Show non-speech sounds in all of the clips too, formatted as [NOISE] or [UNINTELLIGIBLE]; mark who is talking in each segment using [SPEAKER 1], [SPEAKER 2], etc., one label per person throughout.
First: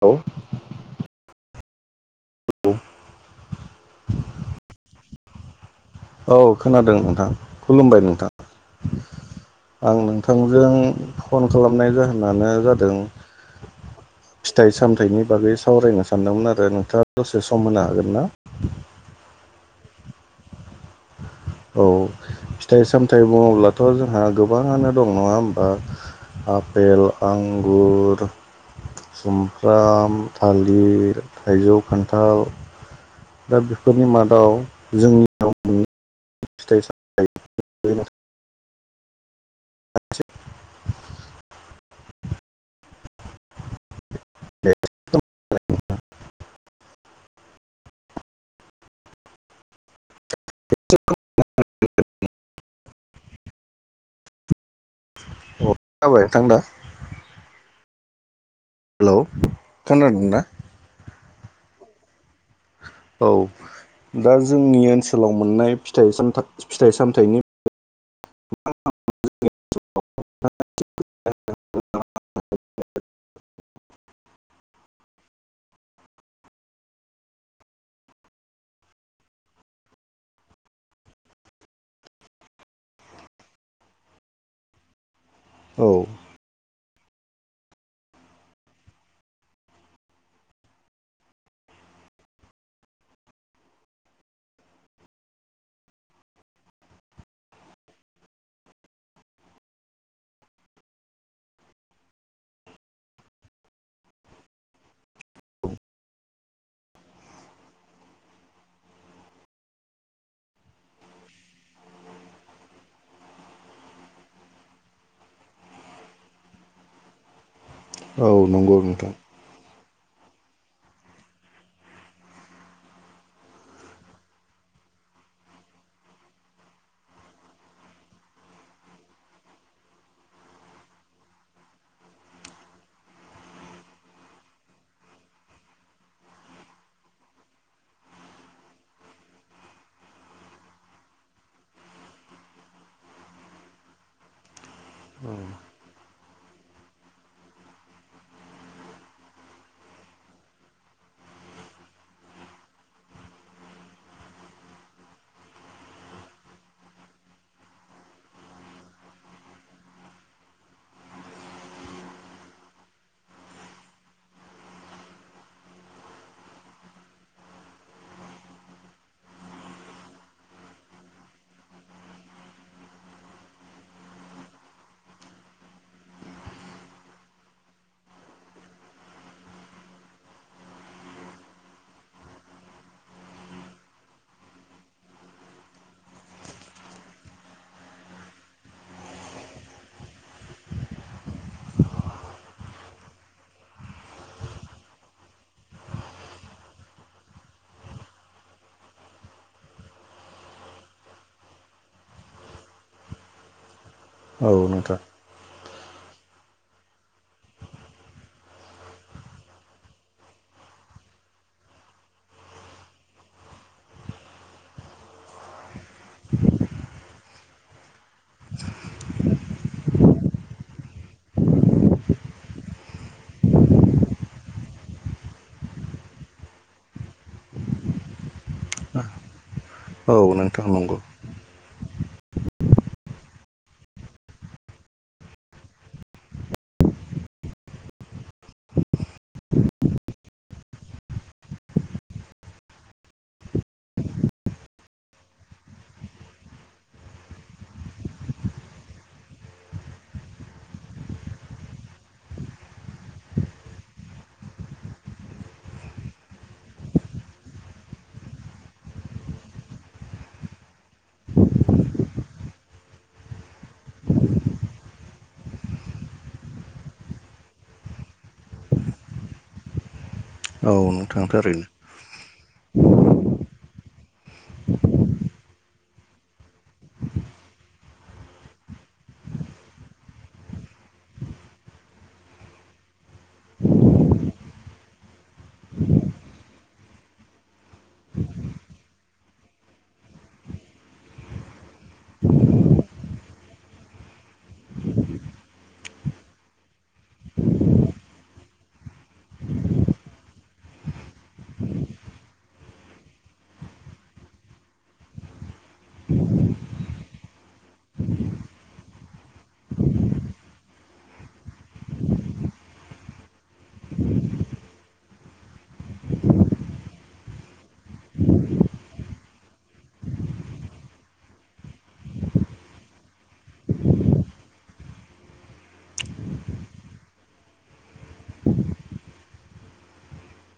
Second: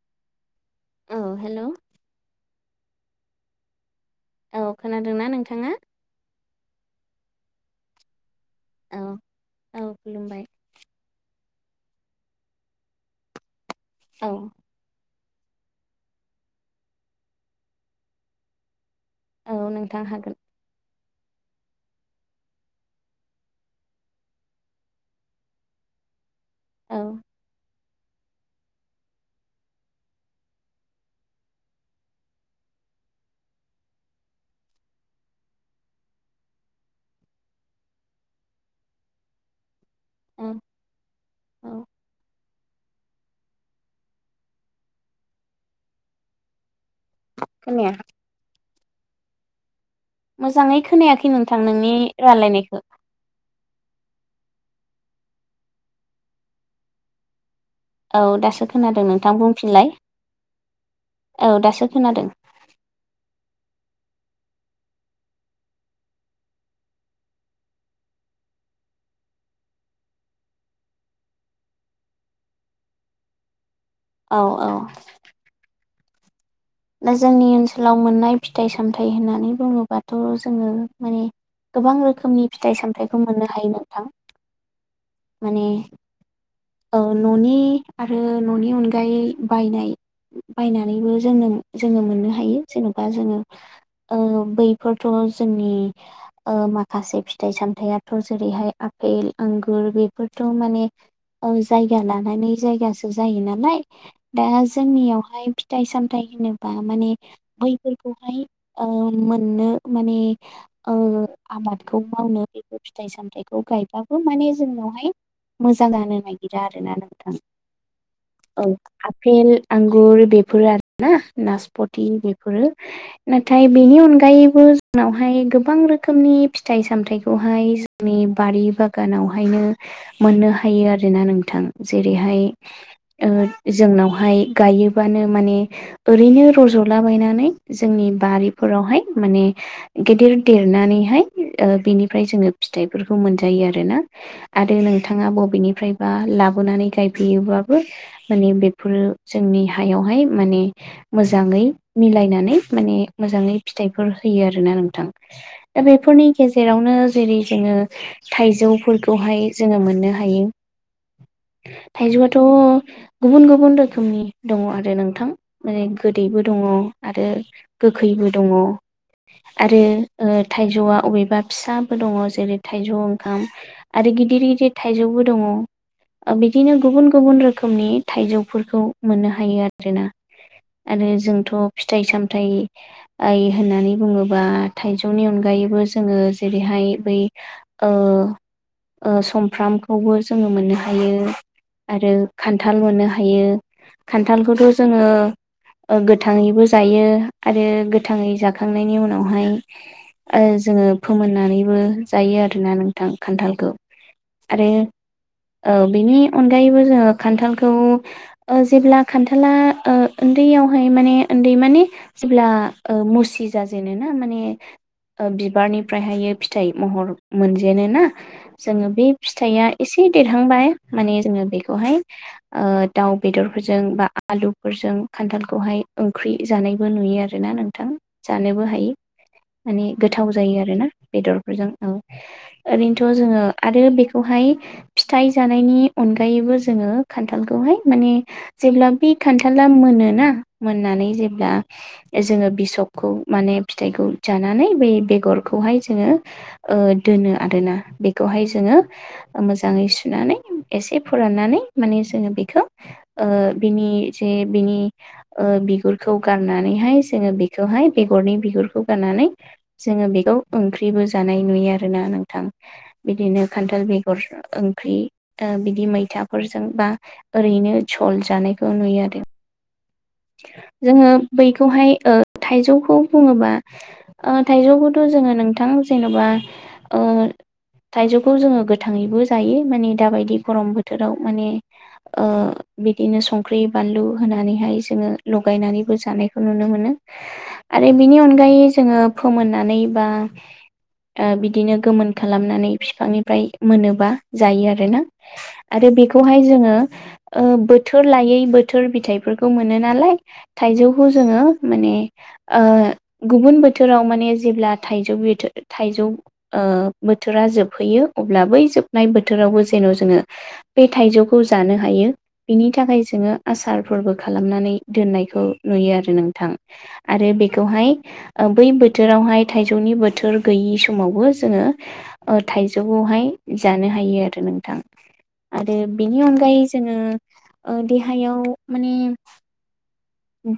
[SPEAKER 1] औ
[SPEAKER 2] औ हेलौ
[SPEAKER 1] [UNINTELLIGIBLE] औ
[SPEAKER 2] औ खोनादोंना नोंथाङा
[SPEAKER 1] औ खोनादों नोंथां खुलुमबाय नोंथां
[SPEAKER 2] औ औ
[SPEAKER 1] आं
[SPEAKER 2] खुलुमबाय
[SPEAKER 1] नोंथांजों फन खालामनाय जाहोनानो जादों
[SPEAKER 2] औ
[SPEAKER 1] फिथाइ सामथायइनि बागै सावरायनो सान सानदोंमोन आरो नोंथाङा दसे सम होनो हागोन ना
[SPEAKER 2] औ नोंथां हागोन
[SPEAKER 1] औ फिथाइ सामथाइ बुङोब्लाथ' जोंहा गोबाङानो दं नङा होमबा
[SPEAKER 2] औ
[SPEAKER 1] आपेल आंगुर सुमफ्राम, थालिर, थाइजौ, खान्थाल दा बेफोरनि मादाव जोंनियाव मोननाय फिथाइ सामथाइनि बारै नोंथां
[SPEAKER 2] उम औ
[SPEAKER 1] [UNINTELLIGIBLE]
[SPEAKER 2] खोनाया मोजाङै खोनायाखै नोंथां नोंनि रायलायनायखो
[SPEAKER 1] अ खोनाबाय नोंथां दा
[SPEAKER 2] औ दासो खोनादों
[SPEAKER 1] हेलौ
[SPEAKER 2] नोंथां बुंफिनलाय
[SPEAKER 1] खोनादोंना
[SPEAKER 2] औ दासो खोनादों
[SPEAKER 1] औ दा जोंनि ओनसोलाव मोननाय फिथाइ सानथाइ फिथाइ सामथाइनि [INAUDIBLE]
[SPEAKER 2] औ औ दा जोंनि ओनसोलाव मोननाय फिथाइ सामथाइ होननानै बुङोबाथ' जोङो माने गोबां रोखोमनि फिथाइ सामथाइखौ मोननो हायो नोंथां माने
[SPEAKER 1] औ
[SPEAKER 2] औ न'नि आरो न'नि अनगायै बायनाय बायनानैबो जोंनो जोङो मोननो हायो जेन'बा जोङो औ बैफोरथ' जोंनि ओ माखासे फिथाइ सामथायाइथ' जेरैहाय आपेल आंगुर बेफोरथ' माने औ जायगा लानानै जायगासो जायो नालाय दा जोंनियावहाय फिथाइ सामथाइ होनोबा माने बैफोरखौहाय ओ मोननो माने ओ आबादखौ मावनो बेफोर फिथाइ सामथाइखौ गायबाबो माने जोंनावहाय मोजां जानो नागिरा आरोना नोंथां औ
[SPEAKER 1] नंगौ नोंथां
[SPEAKER 2] आपेल आंगुर बेफोरो आरोना नासपथि बेफोरो नाथाय बेनि अनगायैबो जोंनावहाय गोबां रोखोमनि फिथाइ सामथायाइखौहाय नि बारि बागानावहायनो मोननो हायो आरोना नोंथां जेरैहाय ओ जोंनावहाय गायोबानो माने ओरैनो रज'लाबायनानै जोंनि बारिफोरावहाय माने गेदेर देरनानैहाय ओ बेनिफ्राय जोङो फिथाइफोरखौ मोनजायो आरोना आरो नोंथाङा बबेनिफ्रायबा लाबोनानै गायफैयोबाबो माने बेफोरो जोंनि हायावहाय माने मोजाङै मिलायनानै माने मोजाङै फिथाइफोर होयो आरोना नोंथां दा बेफोरनि गेजेरावनो जेरै जोङो थाइजौफोरखौहाय जोङो मोननो हायो थाइजौआथ' गुबुन गुबुन रोखोमनि दङ आरो नोंथां माने गोदैबो दङ आरो गोखैबो दङ। आरो थाइजौआ अबेबा फिसाबो दङ जेरै थाइजौ ओंखाम आरो गिदिर गिदिर थाइजौबो दङ। ओ बिदिनो गुबुन गुबुन रोखोमनि थाइजौफोरखौ मोननो हायो आरोना। आरो जोंथ' फिथाइ सामथाइ आइ होननानै बुङोबा थाइजौनि अनगायैबो जोङो जेरैहाय बै ओ समफ्रामखौबो जोङो मोननो हायो। आरो खान्थाल मोननो हायो खान्थालखौथ' जोङो ओ गोथाङैबो जायो आरो गोथाङै जाखांनायनि उनावहाय ओ जोङो फोमोननानैबो जायो आरोना नोंथां खान्थालखौ।
[SPEAKER 1] औ नोंथां
[SPEAKER 2] औ बेनि अनगायैबो जोङो खान्थालखौ ओ जेब्ला खान्थाला उन्दैयावहाय माने उन्दै माने जेब्ला मुसि जाजे ना माने बिबारनिफ्रायहायो फिथाइ महर मोनजेनो ना जोङो बे फिथाइया एसे देरहांबाय माने जोङो बेखौहाय दाउ बेदरफोरजों बा आलुफोरजों खान्थालखौहाय ओंख्रि जानायबो नुयो आरो। आरो ना नोंथां जानोबो हायो माने
[SPEAKER 1] औ
[SPEAKER 2] गोथाव जायो
[SPEAKER 1] नोंथां
[SPEAKER 2] आरोना
[SPEAKER 1] नंगौ
[SPEAKER 2] बेदर फोरजों औ ओरैनोथ' जोङो आरो बेखौहाय फिथाइ जानायनि अनगायैबो जोङो खान्थालखौहाय माने जेब्ला बे खान्थाला मोनोना मोननानै जेब्ला जोङो बिसकखौ माने फिथाइखौ जानानै बे बेगरखौहाय जोङो ओ दोनो आरोना बेखौहाय जोङो ओ मोजाङै सुनानै एसे फोराननानै माने जोङो बेखौ ओ बिनि जे बिनि ओ बिगुरखौ गारनानैहाय जोङो बेखौहाय बेगरनि बिगुरखौ गारनानै जोङो बेखौ ओंख्रिबो जानाय नुयो आरोना नोंथां बिदिनो खान्थाल बेगर ओंख्रि बिदि मैथाफोरजों बा ओरैनो जल जानायखौ नुयो आरो।
[SPEAKER 1] औ
[SPEAKER 2] जोङो
[SPEAKER 1] नोंथां थारैनो
[SPEAKER 2] बैखौहाय ओ थाइजौखौ बुङोबा ओ थाइजौखौथ' जोङो नोंथां जेन'बा ओ थाइजौखौ जोङो गोथाङैबो जायो माने दाबायदि गरम बोथोराव माने ओ बिदिनो संख्रि बानलु होनानैहाय जोङो लगायनानैबो जानायखौ नुनो मोनो। आरो बिनि अनगायै जोङो फोमोननानै बा ओ बिदिनो गोमोन खालामनानै फिफांनिफ्राय मोनोबा जायो आरोना। आरो बेखौहाय जोङो ओ बोथोर लायै बोथोर बिथाइफोरखौ मो मोनो नालाय थाइजौखौ जोङो माने ओ गुबुन बोथोराव माने जेब्ला थाइजौ बिथो थाइजौ ओ बोथोरा जोबहैयो अब्ला बै जोबनाय बोथोरावबो जेन' जोङो बे थाइजौखौ जानो हायो बिनि थाखाय जोङो आसारफोरबो खालामनानै दोननायखौ नुयो आरो नोंथां आरो बेखौहाय ओ बै बोथोरावहाय थाइजौनि बोथोर गैयि समावबो जोङो ओ थाइजौखौहाय जानो हायो आरो नोंथां। आरो बिनि अनगायै जोङो ओ देहायाव माने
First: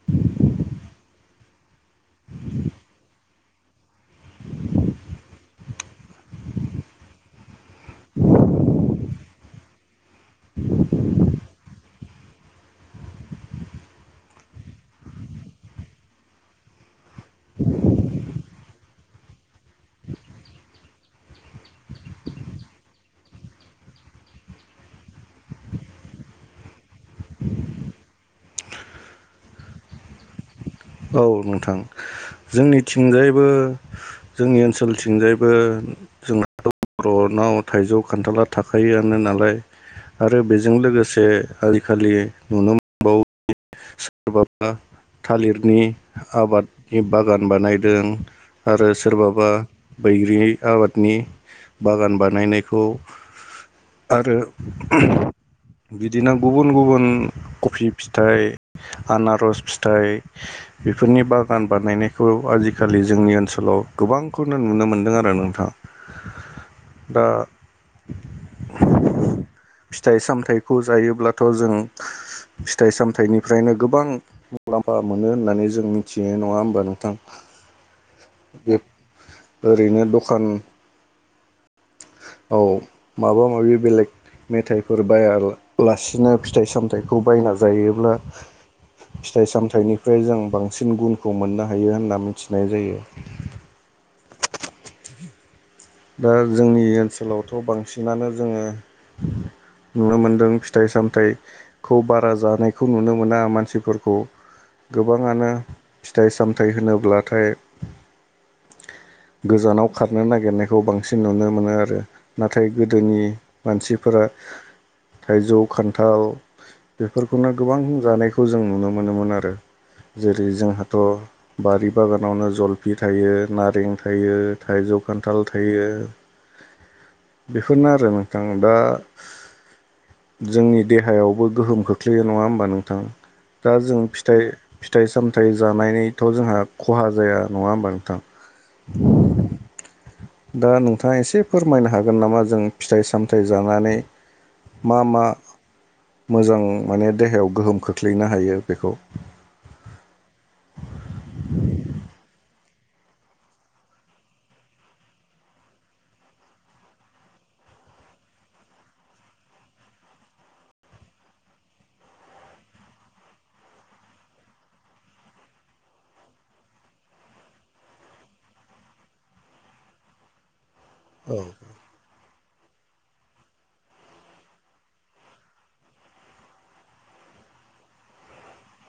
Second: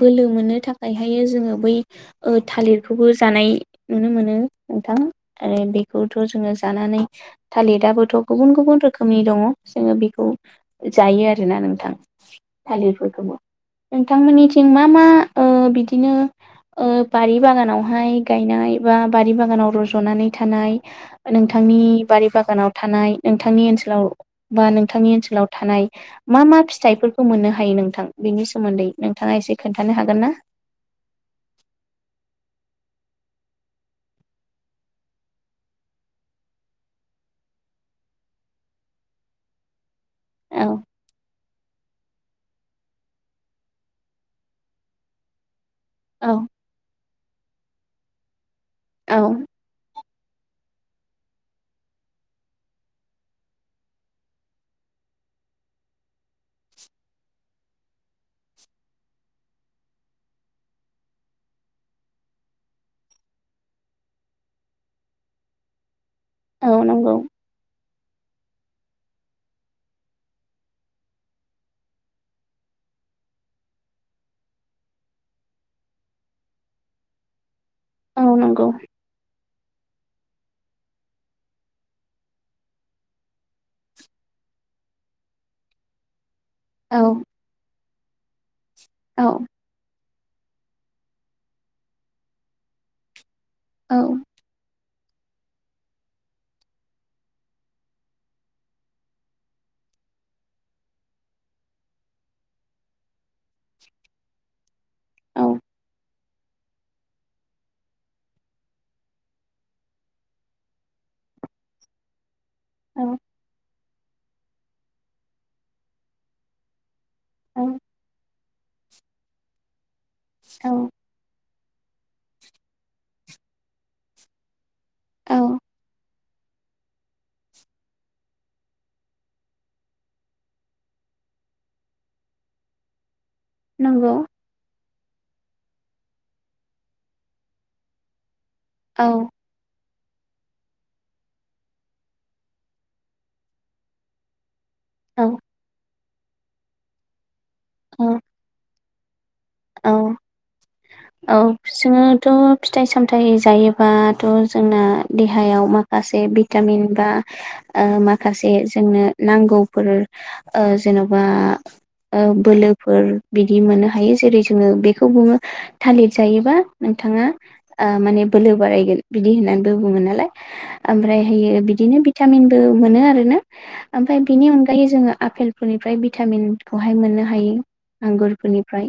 [SPEAKER 2] बोलो मोननो थाखायहायो जोङो बै ओ थालिरखौबो जानाय नुनो मोनो नोंथां। आरो बेखौथ' जोङो जानानै थालिराबोथ' गुबुन गुबुन रोखोमनि दङ जोङो बेखौ जायो आरोना नोंथां? थालिरफोरखौबो नोंथांमोननि थिं मा मा ओ बिदिनो ओ बारि बागानावहाय गायनाय बा बारि बागानाव रज'नानै थानाय नोंथांनि बारि बागानाव थानाय नोंथांनि ओनसोलाव बा नोंथांनि ओनसोलाव थानाय मा मा फिथाइफोरखौ मोननो हायो नोंथां बेनि सोमोन्दैनो थाङा एसे खोन्थानो हागोन ना?
[SPEAKER 1] औ नोंथां जोंनिथिंजायबो जोंनि ओनसोलथिंजायबो जोंना बर'नाव थाइजौ खान्थाला थाखायोआनो नालाय। आरो बेजों
[SPEAKER 2] औ
[SPEAKER 1] लोगोसे आलिखालि नुनो मोन सोरबाबा थालिरनि
[SPEAKER 2] औ
[SPEAKER 1] आबाद बागान बानायदों आरो
[SPEAKER 2] औ
[SPEAKER 1] सोरबाबा बैग्रि आबादनि बागान बानायनायखौ आरो बिदिनो गुबुन गुबुन कफि फिथाइ आनार'स फिथाइ बेफोरनि बागान बानायनायखौ आजिखालि जोंनि ओनसोलाव गोबांखौनो नुनो मोनदों आरो नोंथां।
[SPEAKER 2] औ नंगौ
[SPEAKER 1] दा फिथाइ सामथाइखौ जायोब्लाथ' जों फिथाइ सामथाइनिफ्रायनो गोबां मुलाम्फा मोनो होननानै जों मिथियो नङा होमबा नोंथां?
[SPEAKER 2] औ नंगौ
[SPEAKER 1] बे ओरैनो दखान औ माबा माबि बेलेग मेथाइफोर बायालासिनो फि फिथाइ
[SPEAKER 2] औ
[SPEAKER 1] सामथाइखौ बायना जायोब्ला
[SPEAKER 2] औ
[SPEAKER 1] फिथाइ सामथायनि फ्राय जों बांसिन गुनखौ मोननो हायो होनना मिथिनाय जायो।
[SPEAKER 2] औ
[SPEAKER 1] दा जोंनि ओनसोलावथ' बांसिनानो जोङो नुनो मोनदों फिथाइ सामथाइखौ बारा जानायखौ नुनो मोना मानसिफोरखौ।
[SPEAKER 2] औ
[SPEAKER 1] गोबाङानो फिथाइ सामथाइ होनोब्लाथाय गोजानाव खारनो नागिरनायखौ बांसिन नुनो मोनो आरो। नाथाय
[SPEAKER 2] औ
[SPEAKER 1] गोदोनि मानसिफोरा थाइजौ खान्थाल बेफोरखौनो
[SPEAKER 2] औ
[SPEAKER 1] गोबां जानायखौ जों नुनो मोनोमोन आरो जेरै
[SPEAKER 2] औ
[SPEAKER 1] जोंहाथ' बारि बागानावनो जलफि थायो नारें थायो थाइजौ खान्थाल
[SPEAKER 2] औ
[SPEAKER 1] थायो। बेफोरनो आरो नोंथां दा जोंनि देहायावबो गोहोम खोख्लैयो नङा होमबा नोंथां? दा जों
[SPEAKER 2] नंगौ
[SPEAKER 1] फिथाइ फिथाइ सामथाइ जानायनिथ' जोंहा खहा जाया नङा होमबा नोंथां?
[SPEAKER 2] औ।
[SPEAKER 1] दा नोंथाङा एसे फोरमायनो हागोन नामा जों फिथाइ सामथाइ जानानै मा मा
[SPEAKER 2] औ
[SPEAKER 1] मोजां माने देहायाव गोहोम
[SPEAKER 2] औ
[SPEAKER 1] खोख्लैनो हायो बेखौ
[SPEAKER 2] औ
[SPEAKER 1] [INAUDIBLE]
[SPEAKER 2] औ जोङोथ' फिथाइ सामथाइ जायोबाथ' जोंना देहायाव मा गासै भिटामिन बा ओ माखासे जोंनो नांगौफोर ओ जेन'बा ओ बोलोफोर बिदि मोननो हायो जेरै जोंङो बेखौ बुंङो थालिर जायोबा नोंथांङा आ माने बोलो बारायगोन बिदि होननानैबो बुंङो नालाय
[SPEAKER 1] औ
[SPEAKER 2] ओमफ्रायहायो बिदिनो भिटामिनबो मोनो आरैनो। ओमफ्राय बिनि अनगायै जोंङो आफेलफोरनिफ्राय भिटामिनखौहाय मोननो हायो। आंगुरफोरनिफ्राय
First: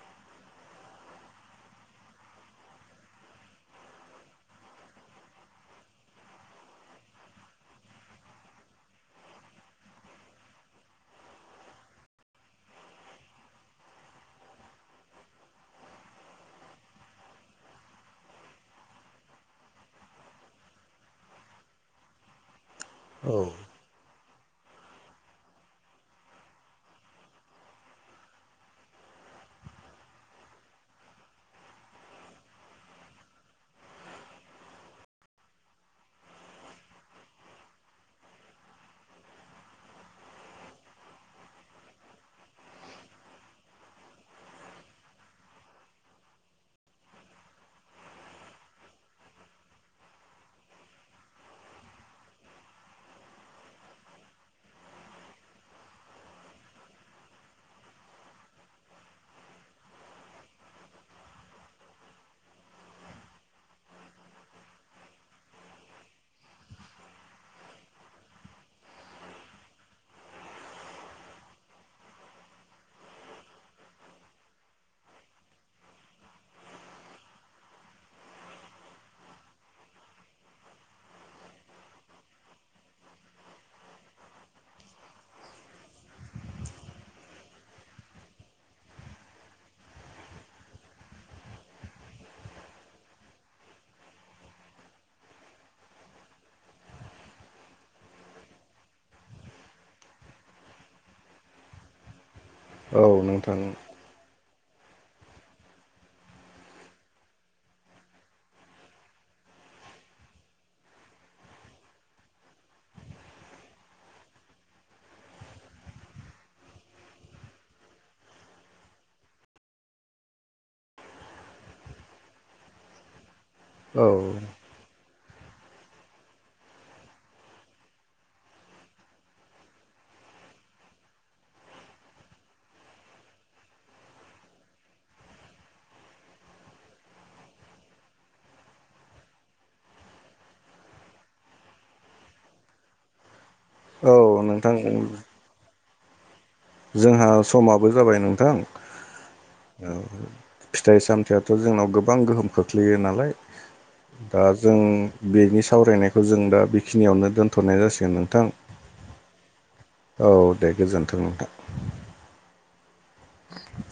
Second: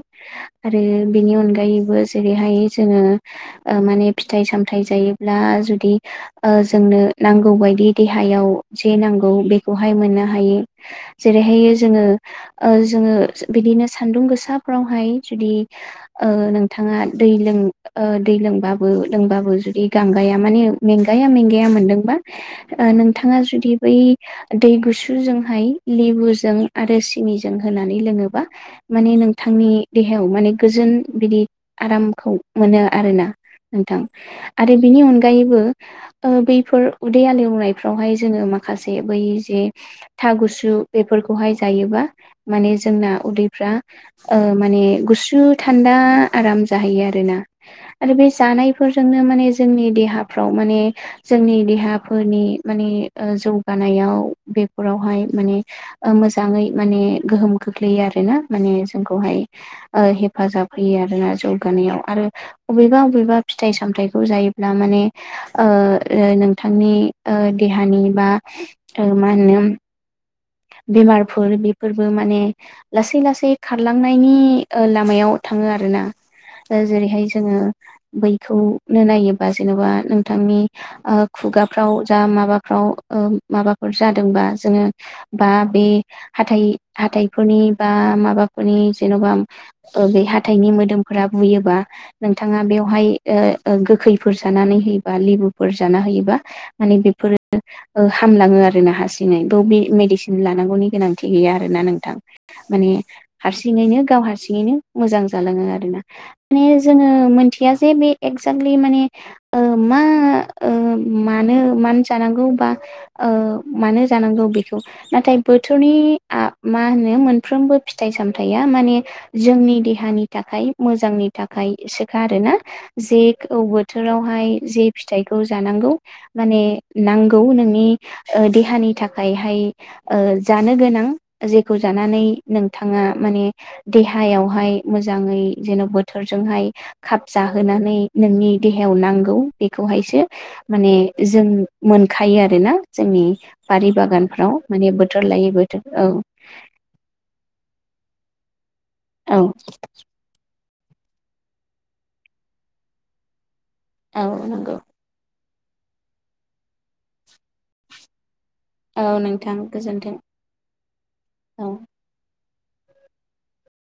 [SPEAKER 2] आरो बेनि अनगायैबो जेरैहाय जोंङो ओ माने फिथाइ सामथायाइ जायोब्ला जुदि ओ जोंनो नांगौबायदि देहायाव जि नांगौ बेखौहाय मोननो हायो जेरैहाय जोंङो जोंङो बिदिनो सान्दुं गोसाफ्रावहाय जुदि नोंथांङा दै लों दै लोंबाबो लोंबाबो जुदि गांगाया माने मेंगाया मेंगाया मोनदोंबा
[SPEAKER 1] औ
[SPEAKER 2] नोंथांङा जुदि बै दै गुसुजोंहाय लेबुजों आरो सिनिजों होनानै लोंङोबा माने नोंथांनि देहायाव माने गोजोन बिदि आरामखौ मोनो आरोना नोंथां आरो बिनि अनगायैबो ओ बैफोर उदै आालोवनायफ्रावहाय जोंङो माखासे बै जे था गुसु बेफोरखौहाय जायोबा माने जोंना उदैफ्रा माने गुसु थान्दा आराम जाहोयो आरो ना आरो बे जानायफोरजोंनो माने जोंनि देहाफ्राव माने जोंनि देहाफोरनि माने जौगानायाव बेफोरावहाय माने मोजांङै माने गोहोम खग्लैयो आरो ना माने जोंखौहाय हेफाजाब होयो आरोना जौगानायाव आरो अबेबा अबेबा फिथाइ सामथायाइखौ जायोब्ला माने नोंथांनि देहानि बा मा होनो बेमारफोर बेफोरबो माने लासै लासै खारलांनायनि लामायाव थांङो आरोना जेरैहाय जोंङो बैखौनो नायोबा जेन'बा नोंथांनि खुगाफ्राव जा माबाफ्राव माबाफोर जादोंबा जोंङो बा बे हाथाइ हाथाइफोरनि बा माबाफोरनि जेन'बा बे हाथाइनि मोदोमफोरा बुयोबा नोंथांङा बेवहाय गोखैफोर जानानै होयोबा लेबुफोर जाना होयोबा माने बेफोरो हामलाङो आरोना हारसिंङै बे मेडिसिन लानांगौनि गोनांथि गैया आरोना नोंथां माने
[SPEAKER 1] औ नोंथां
[SPEAKER 2] हारसिङैनो गाव हारसि बिदिनो मोजां जालाङो आरोना माने जोंङो मोनथिया जे बे एक्जाक्टलि माने ओ मा मानो मानो जानांगौबा ओ मानो जानांगौ बेखौ नाथाय बोथोरनि मा होनो मोनफ्रोमबो फिथाइ सामथाइया माने जोंनि देहानि थाखाय मोजांनि थाखायसोखा आरोना जेक औ बोथोरावहाय जे फिथाइखौ जानांगौ माने नांगौ नोंनि देहानि थाखायहाय जानो गोनां जेखौ जानानै नोंथांङा माने देहायावहाय मोजांङै जेन' बोथोरजोंहाय खाब जाहोनानै नोंनि देहायाव नांगौ बेखौहायसो माने जों मोनखायो आरोना जोंनि बारि
[SPEAKER 1] औ
[SPEAKER 2] बागानफ्राव
[SPEAKER 1] नोंथां
[SPEAKER 2] लायो बोथोर औ
[SPEAKER 1] जोंहा समाबो जाबाय नोंथां
[SPEAKER 2] औ
[SPEAKER 1] फिथाइ सामथायाइयाथ' जोंनाव गोबां गोहोम खोख्लैयो नालाय
[SPEAKER 2] औ
[SPEAKER 1] दा जों
[SPEAKER 2] नंगौ
[SPEAKER 1] बेनि सावरायनायखौ जों दा बेखिनियावनो दोनथ'नाय जासिगोन नोंथां
[SPEAKER 2] औ नोंथां गोजोन्थों
[SPEAKER 1] औ दे गोजोन्थों नोंथां
[SPEAKER 2] औ
[SPEAKER 1] [INAUDIBLE]